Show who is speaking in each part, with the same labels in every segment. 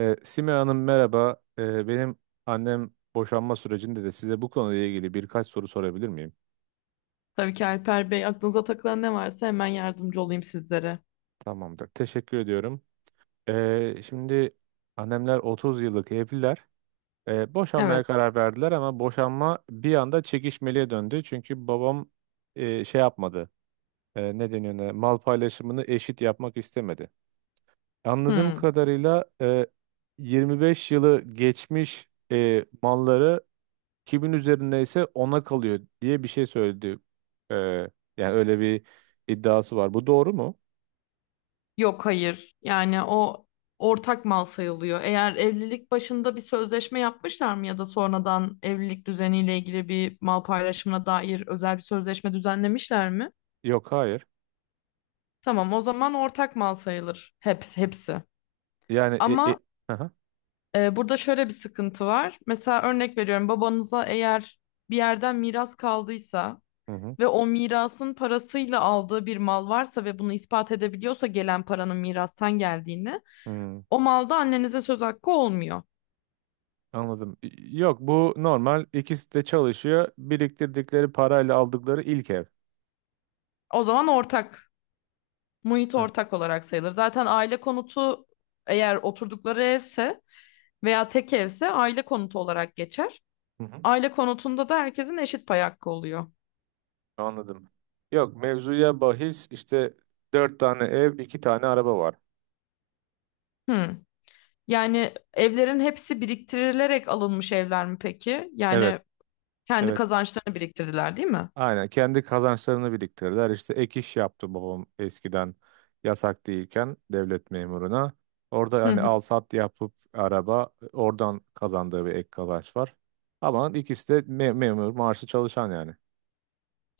Speaker 1: Sime Hanım, merhaba. Benim annem boşanma sürecinde de size bu konuyla ilgili birkaç soru sorabilir miyim?
Speaker 2: Tabii ki Alper Bey, aklınıza takılan ne varsa hemen yardımcı olayım sizlere.
Speaker 1: Tamamdır. Teşekkür ediyorum. Şimdi annemler 30 yıllık evliler. Boşanmaya
Speaker 2: Evet.
Speaker 1: karar verdiler ama boşanma bir anda çekişmeliye döndü. Çünkü babam şey yapmadı. Ne deniyor ona? Mal paylaşımını eşit yapmak istemedi. Anladığım
Speaker 2: Hmm.
Speaker 1: kadarıyla 25 yılı geçmiş malları kimin üzerindeyse ona kalıyor diye bir şey söyledi. Ee, Yani öyle bir iddiası var. Bu doğru mu?
Speaker 2: Yok hayır. Yani o ortak mal sayılıyor. Eğer evlilik başında bir sözleşme yapmışlar mı ya da sonradan evlilik düzeniyle ilgili bir mal paylaşımına dair özel bir sözleşme düzenlemişler mi?
Speaker 1: Yok, hayır.
Speaker 2: Tamam, o zaman ortak mal sayılır. Hepsi, hepsi.
Speaker 1: Yani
Speaker 2: Ama
Speaker 1: aha,
Speaker 2: burada şöyle bir sıkıntı var. Mesela örnek veriyorum, babanıza eğer bir yerden miras kaldıysa
Speaker 1: hı hı.
Speaker 2: ve o mirasın parasıyla aldığı bir mal varsa ve bunu ispat edebiliyorsa gelen paranın mirastan geldiğini,
Speaker 1: Hı.
Speaker 2: o malda annenize söz hakkı olmuyor.
Speaker 1: Anladım. Yok, bu normal. İkisi de çalışıyor. Biriktirdikleri parayla aldıkları ilk ev.
Speaker 2: O zaman ortak, muhit
Speaker 1: Heh.
Speaker 2: ortak olarak sayılır. Zaten aile konutu eğer oturdukları evse veya tek evse aile konutu olarak geçer.
Speaker 1: Hı hı.
Speaker 2: Aile konutunda da herkesin eşit pay hakkı oluyor.
Speaker 1: Anladım. Yok, mevzuya bahis işte dört tane ev, iki tane araba var.
Speaker 2: Hmm. Yani evlerin hepsi biriktirilerek alınmış evler mi peki?
Speaker 1: Evet,
Speaker 2: Yani kendi
Speaker 1: evet.
Speaker 2: kazançlarını biriktirdiler, değil mi?
Speaker 1: Aynen kendi kazançlarını biriktirirler. İşte ek iş yaptı babam eskiden yasak değilken devlet memuruna. Orada
Speaker 2: Hı
Speaker 1: hani al
Speaker 2: hı.
Speaker 1: sat yapıp araba oradan kazandığı bir ek kazanç var. Ama ikisi de memur maaşlı çalışan yani.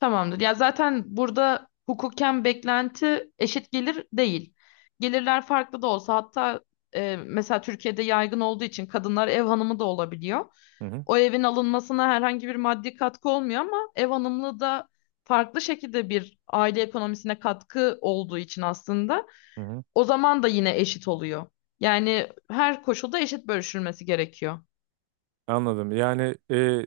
Speaker 2: Tamamdır. Ya zaten burada hukuken beklenti eşit gelir değil. Gelirler farklı da olsa, hatta mesela Türkiye'de yaygın olduğu için kadınlar ev hanımı da olabiliyor.
Speaker 1: Hı hı.
Speaker 2: O evin alınmasına herhangi bir maddi katkı olmuyor ama ev hanımlığı da farklı şekilde bir aile ekonomisine katkı olduğu için aslında
Speaker 1: Hı hı.
Speaker 2: o zaman da yine eşit oluyor. Yani her koşulda eşit bölüşülmesi gerekiyor.
Speaker 1: Anladım. Yani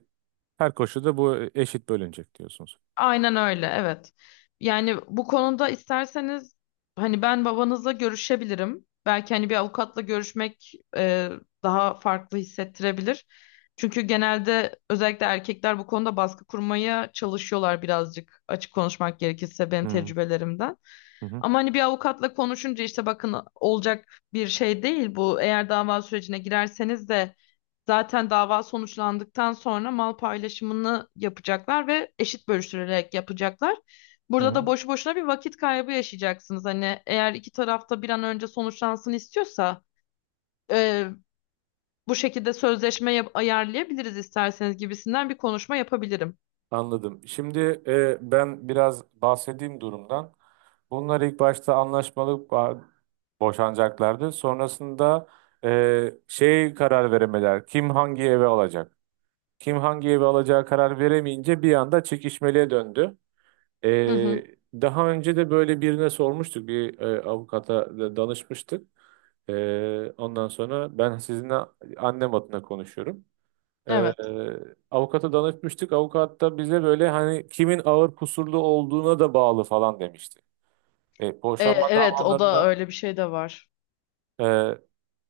Speaker 1: her koşulda bu eşit bölünecek diyorsunuz.
Speaker 2: Aynen öyle, evet. Yani bu konuda isterseniz hani ben babanızla görüşebilirim. Belki hani bir avukatla görüşmek daha farklı hissettirebilir. Çünkü genelde özellikle erkekler bu konuda baskı kurmaya çalışıyorlar birazcık, açık konuşmak gerekirse
Speaker 1: Hı
Speaker 2: benim
Speaker 1: hı.
Speaker 2: tecrübelerimden.
Speaker 1: Hı hı.
Speaker 2: Ama hani bir avukatla konuşunca işte bakın, olacak bir şey değil bu. Eğer dava sürecine girerseniz de zaten dava sonuçlandıktan sonra mal paylaşımını yapacaklar ve eşit bölüştürerek yapacaklar.
Speaker 1: Hı
Speaker 2: Burada da
Speaker 1: hı.
Speaker 2: boşu boşuna bir vakit kaybı yaşayacaksınız. Hani eğer iki tarafta bir an önce sonuçlansın istiyorsa e, bu şekilde sözleşme ayarlayabiliriz isterseniz gibisinden bir konuşma yapabilirim.
Speaker 1: Anladım. Şimdi ben biraz bahsedeyim durumdan. Bunlar ilk başta anlaşmalı boşanacaklardı. Sonrasında şey, karar veremediler. Kim hangi eve alacak? Kim hangi eve alacağı karar veremeyince bir anda çekişmeliğe döndü. E,
Speaker 2: Hı hı,
Speaker 1: Daha önce de böyle birine sormuştuk. Bir avukata da danışmıştık. Ondan sonra ben sizinle annem adına konuşuyorum. Ee,
Speaker 2: evet.
Speaker 1: Avukata danışmıştık. Avukat da bize böyle hani kimin ağır kusurlu olduğuna da bağlı falan demişti. Boşanma
Speaker 2: Evet, o da
Speaker 1: davalarında
Speaker 2: öyle bir şey de var.
Speaker 1: e,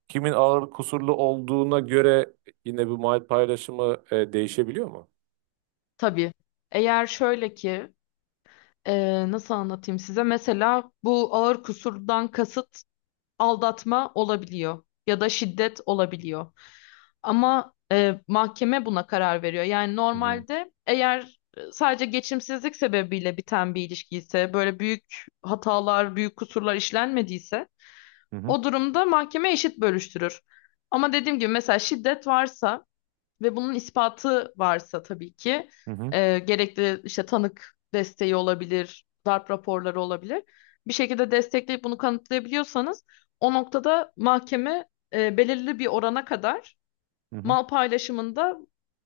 Speaker 1: kimin ağır kusurlu olduğuna göre yine bu mal paylaşımı değişebiliyor mu?
Speaker 2: Tabii. Eğer şöyle ki nasıl anlatayım size, mesela bu ağır kusurdan kasıt aldatma olabiliyor ya da şiddet olabiliyor. Ama mahkeme buna karar veriyor. Yani
Speaker 1: Hı hı.
Speaker 2: normalde eğer sadece geçimsizlik sebebiyle biten bir ilişki ise, böyle büyük hatalar, büyük kusurlar işlenmediyse
Speaker 1: Hı hı.
Speaker 2: o durumda mahkeme eşit bölüştürür. Ama dediğim gibi, mesela şiddet varsa ve bunun ispatı varsa, tabii ki
Speaker 1: Hı hı.
Speaker 2: gerekli işte tanık desteği olabilir, darp raporları olabilir. Bir şekilde destekleyip bunu kanıtlayabiliyorsanız o noktada mahkeme belirli bir orana kadar
Speaker 1: Hı.
Speaker 2: mal paylaşımında,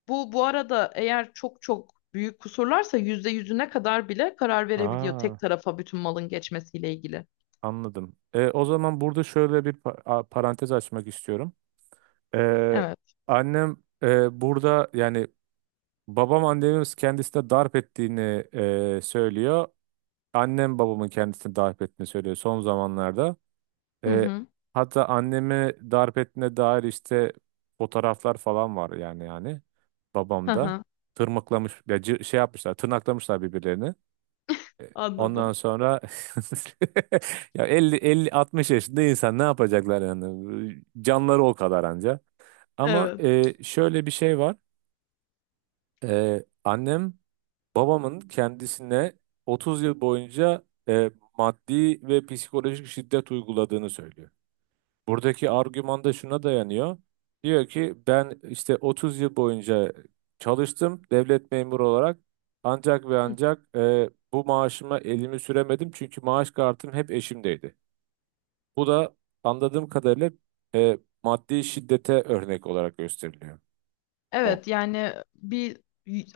Speaker 2: bu arada eğer çok çok büyük kusurlarsa yüzde yüzüne kadar bile karar verebiliyor
Speaker 1: Aa,
Speaker 2: tek tarafa bütün malın geçmesiyle ilgili.
Speaker 1: anladım. O zaman burada şöyle bir parantez açmak istiyorum. E,
Speaker 2: Evet.
Speaker 1: Annem burada yani babam annemi kendisine darp ettiğini söylüyor. Annem babamın kendisini darp ettiğini söylüyor son zamanlarda.
Speaker 2: Hı
Speaker 1: E,
Speaker 2: hı.
Speaker 1: Hatta annemi darp ettiğine dair işte fotoğraflar falan var, yani
Speaker 2: Hı
Speaker 1: babamda.
Speaker 2: hı.
Speaker 1: Tırmıklamış ya, şey yapmışlar, tırnaklamışlar birbirlerini.
Speaker 2: Anladım.
Speaker 1: Ondan sonra ya, elli, 50 60 yaşında insan ne yapacaklar yani, canları o kadar anca. Ama
Speaker 2: Evet.
Speaker 1: şöyle bir şey var. Annem, babamın kendisine 30 yıl boyunca e, maddi ve psikolojik şiddet uyguladığını söylüyor. Buradaki argüman da şuna dayanıyor. Diyor ki ben işte 30 yıl boyunca çalıştım devlet memuru olarak, ancak ve ancak bu maaşıma elimi süremedim çünkü maaş kartım hep eşimdeydi. Bu da anladığım kadarıyla e, maddi şiddete örnek olarak gösteriliyor. Mo.
Speaker 2: Evet, yani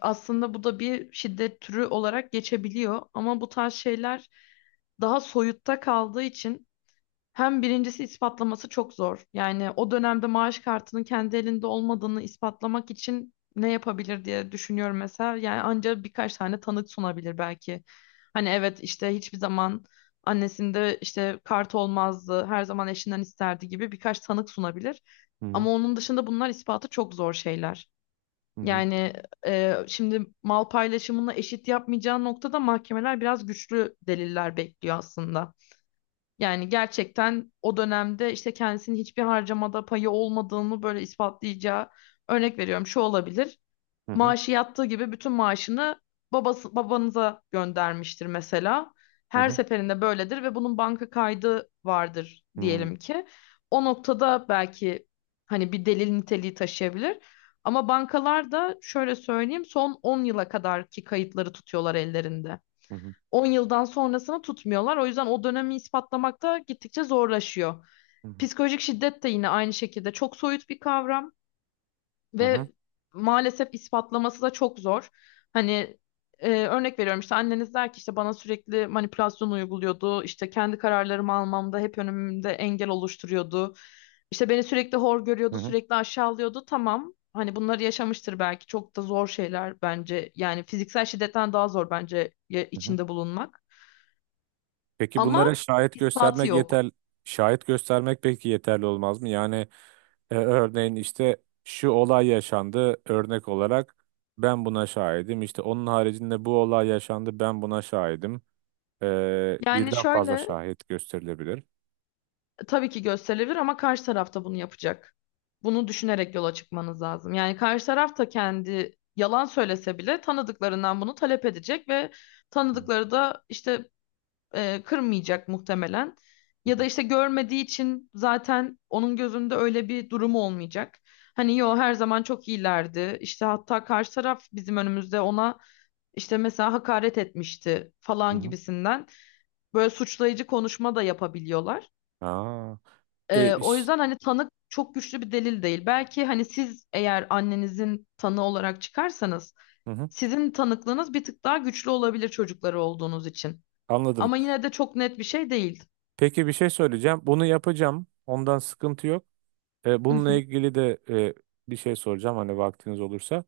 Speaker 2: aslında bu da bir şiddet türü olarak geçebiliyor ama bu tarz şeyler daha soyutta kaldığı için, hem birincisi, ispatlaması çok zor. Yani o dönemde maaş kartının kendi elinde olmadığını ispatlamak için ne yapabilir diye düşünüyorum mesela. Yani ancak birkaç tane tanık sunabilir belki. Hani evet, işte hiçbir zaman annesinde işte kart olmazdı, her zaman eşinden isterdi gibi birkaç tanık sunabilir.
Speaker 1: Hı hı.
Speaker 2: Ama onun dışında bunlar ispatı çok zor şeyler.
Speaker 1: Hı hı.
Speaker 2: Yani şimdi mal paylaşımını eşit yapmayacağı noktada mahkemeler biraz güçlü deliller bekliyor aslında. Yani gerçekten o dönemde işte kendisinin hiçbir harcamada payı olmadığını böyle ispatlayacağı, örnek veriyorum, şu olabilir:
Speaker 1: Hı hı.
Speaker 2: maaşı yattığı gibi bütün maaşını babanıza göndermiştir mesela.
Speaker 1: Hı
Speaker 2: Her
Speaker 1: hı.
Speaker 2: seferinde böyledir ve bunun banka kaydı vardır
Speaker 1: Hı hı.
Speaker 2: diyelim ki. O noktada belki hani bir delil niteliği taşıyabilir. Ama bankalar da, şöyle söyleyeyim, son 10 yıla kadarki kayıtları tutuyorlar ellerinde.
Speaker 1: Hı hı.
Speaker 2: 10 yıldan sonrasını tutmuyorlar. O yüzden o dönemi ispatlamak da gittikçe zorlaşıyor. Psikolojik şiddet de yine aynı şekilde çok soyut bir kavram.
Speaker 1: Hı hı.
Speaker 2: Ve maalesef ispatlaması da çok zor. Hani örnek veriyorum, işte anneniz der ki işte bana sürekli manipülasyon uyguluyordu. İşte kendi kararlarımı almamda hep önümde engel oluşturuyordu. İşte beni sürekli hor
Speaker 1: Hı
Speaker 2: görüyordu,
Speaker 1: hı.
Speaker 2: sürekli aşağılıyordu. Tamam. Hani bunları yaşamıştır belki. Çok da zor şeyler bence. Yani fiziksel şiddetten daha zor bence
Speaker 1: Hı hı.
Speaker 2: içinde bulunmak.
Speaker 1: Peki bunlara
Speaker 2: Ama
Speaker 1: şahit
Speaker 2: ispatı
Speaker 1: göstermek
Speaker 2: yok.
Speaker 1: yeter, şahit göstermek peki yeterli olmaz mı? Yani örneğin işte şu olay yaşandı örnek olarak, ben buna şahidim. İşte onun haricinde bu olay yaşandı, ben buna şahidim.
Speaker 2: Yani
Speaker 1: Birden fazla
Speaker 2: şöyle,
Speaker 1: şahit gösterilebilir.
Speaker 2: tabii ki gösterilir ama karşı tarafta bunu yapacak. Bunu düşünerek yola çıkmanız lazım. Yani karşı taraf da kendi yalan söylese bile tanıdıklarından bunu talep edecek ve
Speaker 1: Hı
Speaker 2: tanıdıkları da işte kırmayacak muhtemelen.
Speaker 1: hı.
Speaker 2: Ya da
Speaker 1: Hı.
Speaker 2: işte görmediği için zaten onun gözünde öyle bir durumu olmayacak. Hani yo, her zaman çok iyilerdi. İşte hatta karşı taraf bizim önümüzde ona işte mesela hakaret etmişti falan
Speaker 1: Hı.
Speaker 2: gibisinden böyle suçlayıcı konuşma da yapabiliyorlar.
Speaker 1: Aa, e,
Speaker 2: O
Speaker 1: iş-
Speaker 2: yüzden hani tanık çok güçlü bir delil değil. Belki hani siz, eğer annenizin tanığı olarak çıkarsanız,
Speaker 1: hı hı.
Speaker 2: sizin tanıklığınız bir tık daha güçlü olabilir çocukları olduğunuz için.
Speaker 1: Anladım.
Speaker 2: Ama yine de çok net bir şey değil.
Speaker 1: Peki bir şey söyleyeceğim. Bunu yapacağım. Ondan sıkıntı yok.
Speaker 2: Hı
Speaker 1: Bununla
Speaker 2: hı.
Speaker 1: ilgili de bir şey soracağım hani vaktiniz olursa.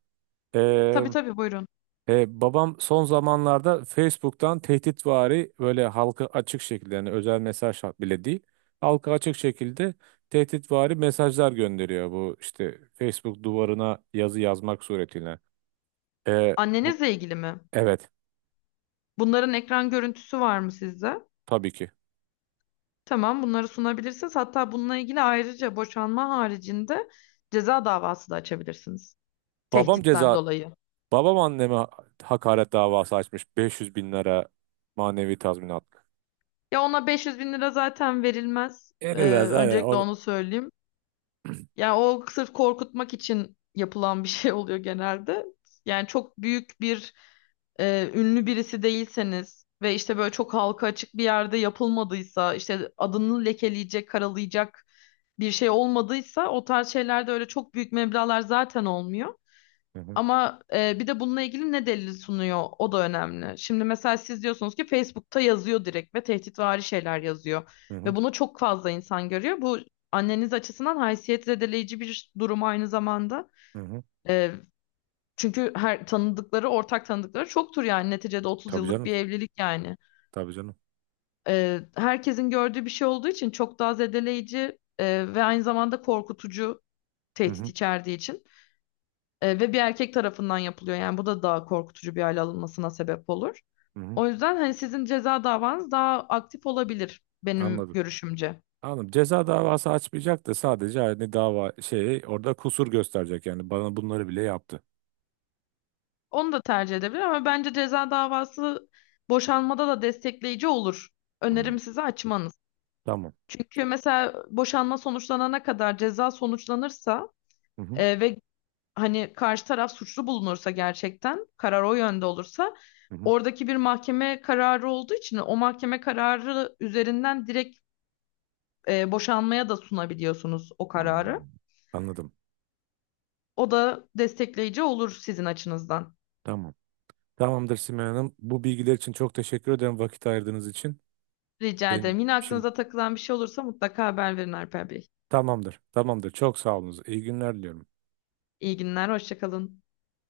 Speaker 1: E,
Speaker 2: Tabii tabii, buyurun.
Speaker 1: Babam son zamanlarda Facebook'tan tehditvari, böyle halka açık şekilde, yani özel mesaj bile değil. Halka açık şekilde tehditvari mesajlar gönderiyor, bu işte Facebook duvarına yazı yazmak suretiyle. E, Bu,
Speaker 2: Annenizle ilgili mi?
Speaker 1: evet.
Speaker 2: Bunların ekran görüntüsü var mı sizde?
Speaker 1: Tabii ki.
Speaker 2: Tamam, bunları sunabilirsiniz. Hatta bununla ilgili ayrıca boşanma haricinde ceza davası da açabilirsiniz.
Speaker 1: Babam ceza
Speaker 2: Tehditten dolayı.
Speaker 1: babam anneme hakaret davası açmış, 500 bin lira manevi tazminat.
Speaker 2: Ya ona 500 bin lira zaten verilmez.
Speaker 1: Eriler zaten
Speaker 2: Öncelikle
Speaker 1: o...
Speaker 2: onu söyleyeyim. Yani o sırf korkutmak için yapılan bir şey oluyor genelde. Yani çok büyük bir ünlü birisi değilseniz ve işte böyle çok halka açık bir yerde yapılmadıysa, işte adını lekeleyecek, karalayacak bir şey olmadıysa, o tarz şeylerde öyle çok büyük meblağlar zaten olmuyor.
Speaker 1: Hı hı.
Speaker 2: Ama bir de bununla ilgili ne delil sunuyor, o da önemli. Şimdi mesela siz diyorsunuz ki Facebook'ta yazıyor direkt ve tehditvari şeyler yazıyor.
Speaker 1: Hı hı.
Speaker 2: Ve bunu çok fazla insan görüyor. Bu anneniz açısından haysiyet zedeleyici bir durum aynı zamanda.
Speaker 1: Hı hı.
Speaker 2: E, Çünkü her tanıdıkları, ortak tanıdıkları çoktur yani. Neticede 30
Speaker 1: Tabii
Speaker 2: yıllık
Speaker 1: canım.
Speaker 2: bir evlilik yani.
Speaker 1: Tabii canım.
Speaker 2: Herkesin gördüğü bir şey olduğu için çok daha zedeleyici ve aynı zamanda korkutucu,
Speaker 1: Hı
Speaker 2: tehdit
Speaker 1: hı.
Speaker 2: içerdiği için. Ve bir erkek tarafından yapılıyor. Yani bu da daha korkutucu bir hale alınmasına sebep olur.
Speaker 1: Hı hı.
Speaker 2: O yüzden hani sizin ceza davanız daha aktif olabilir benim
Speaker 1: Anladım.
Speaker 2: görüşümce.
Speaker 1: Anladım. Ceza davası açmayacak da sadece hani dava, şey, orada kusur gösterecek, yani bana bunları bile yaptı.
Speaker 2: Onu da tercih edebilir ama bence ceza davası boşanmada da destekleyici olur.
Speaker 1: Hmm.
Speaker 2: Önerim size açmanız.
Speaker 1: Tamam.
Speaker 2: Çünkü mesela boşanma sonuçlanana kadar ceza sonuçlanırsa
Speaker 1: Hı hı.
Speaker 2: ve hani karşı taraf suçlu bulunursa, gerçekten karar o yönde olursa,
Speaker 1: Hı hı.
Speaker 2: oradaki bir mahkeme kararı olduğu için o mahkeme kararı üzerinden direkt boşanmaya da sunabiliyorsunuz o kararı.
Speaker 1: Anladım. Anladım.
Speaker 2: O da destekleyici olur sizin açınızdan.
Speaker 1: Tamam. Tamamdır, Simay Hanım. Bu bilgiler için çok teşekkür ederim, vakit ayırdığınız için.
Speaker 2: Rica
Speaker 1: Benim
Speaker 2: ederim. Yine
Speaker 1: şimdi
Speaker 2: aklınıza takılan bir şey olursa mutlaka haber verin Alper Bey.
Speaker 1: tamamdır. Tamamdır. Çok sağ olunuz. İyi günler diliyorum.
Speaker 2: İyi günler, hoşça kalın.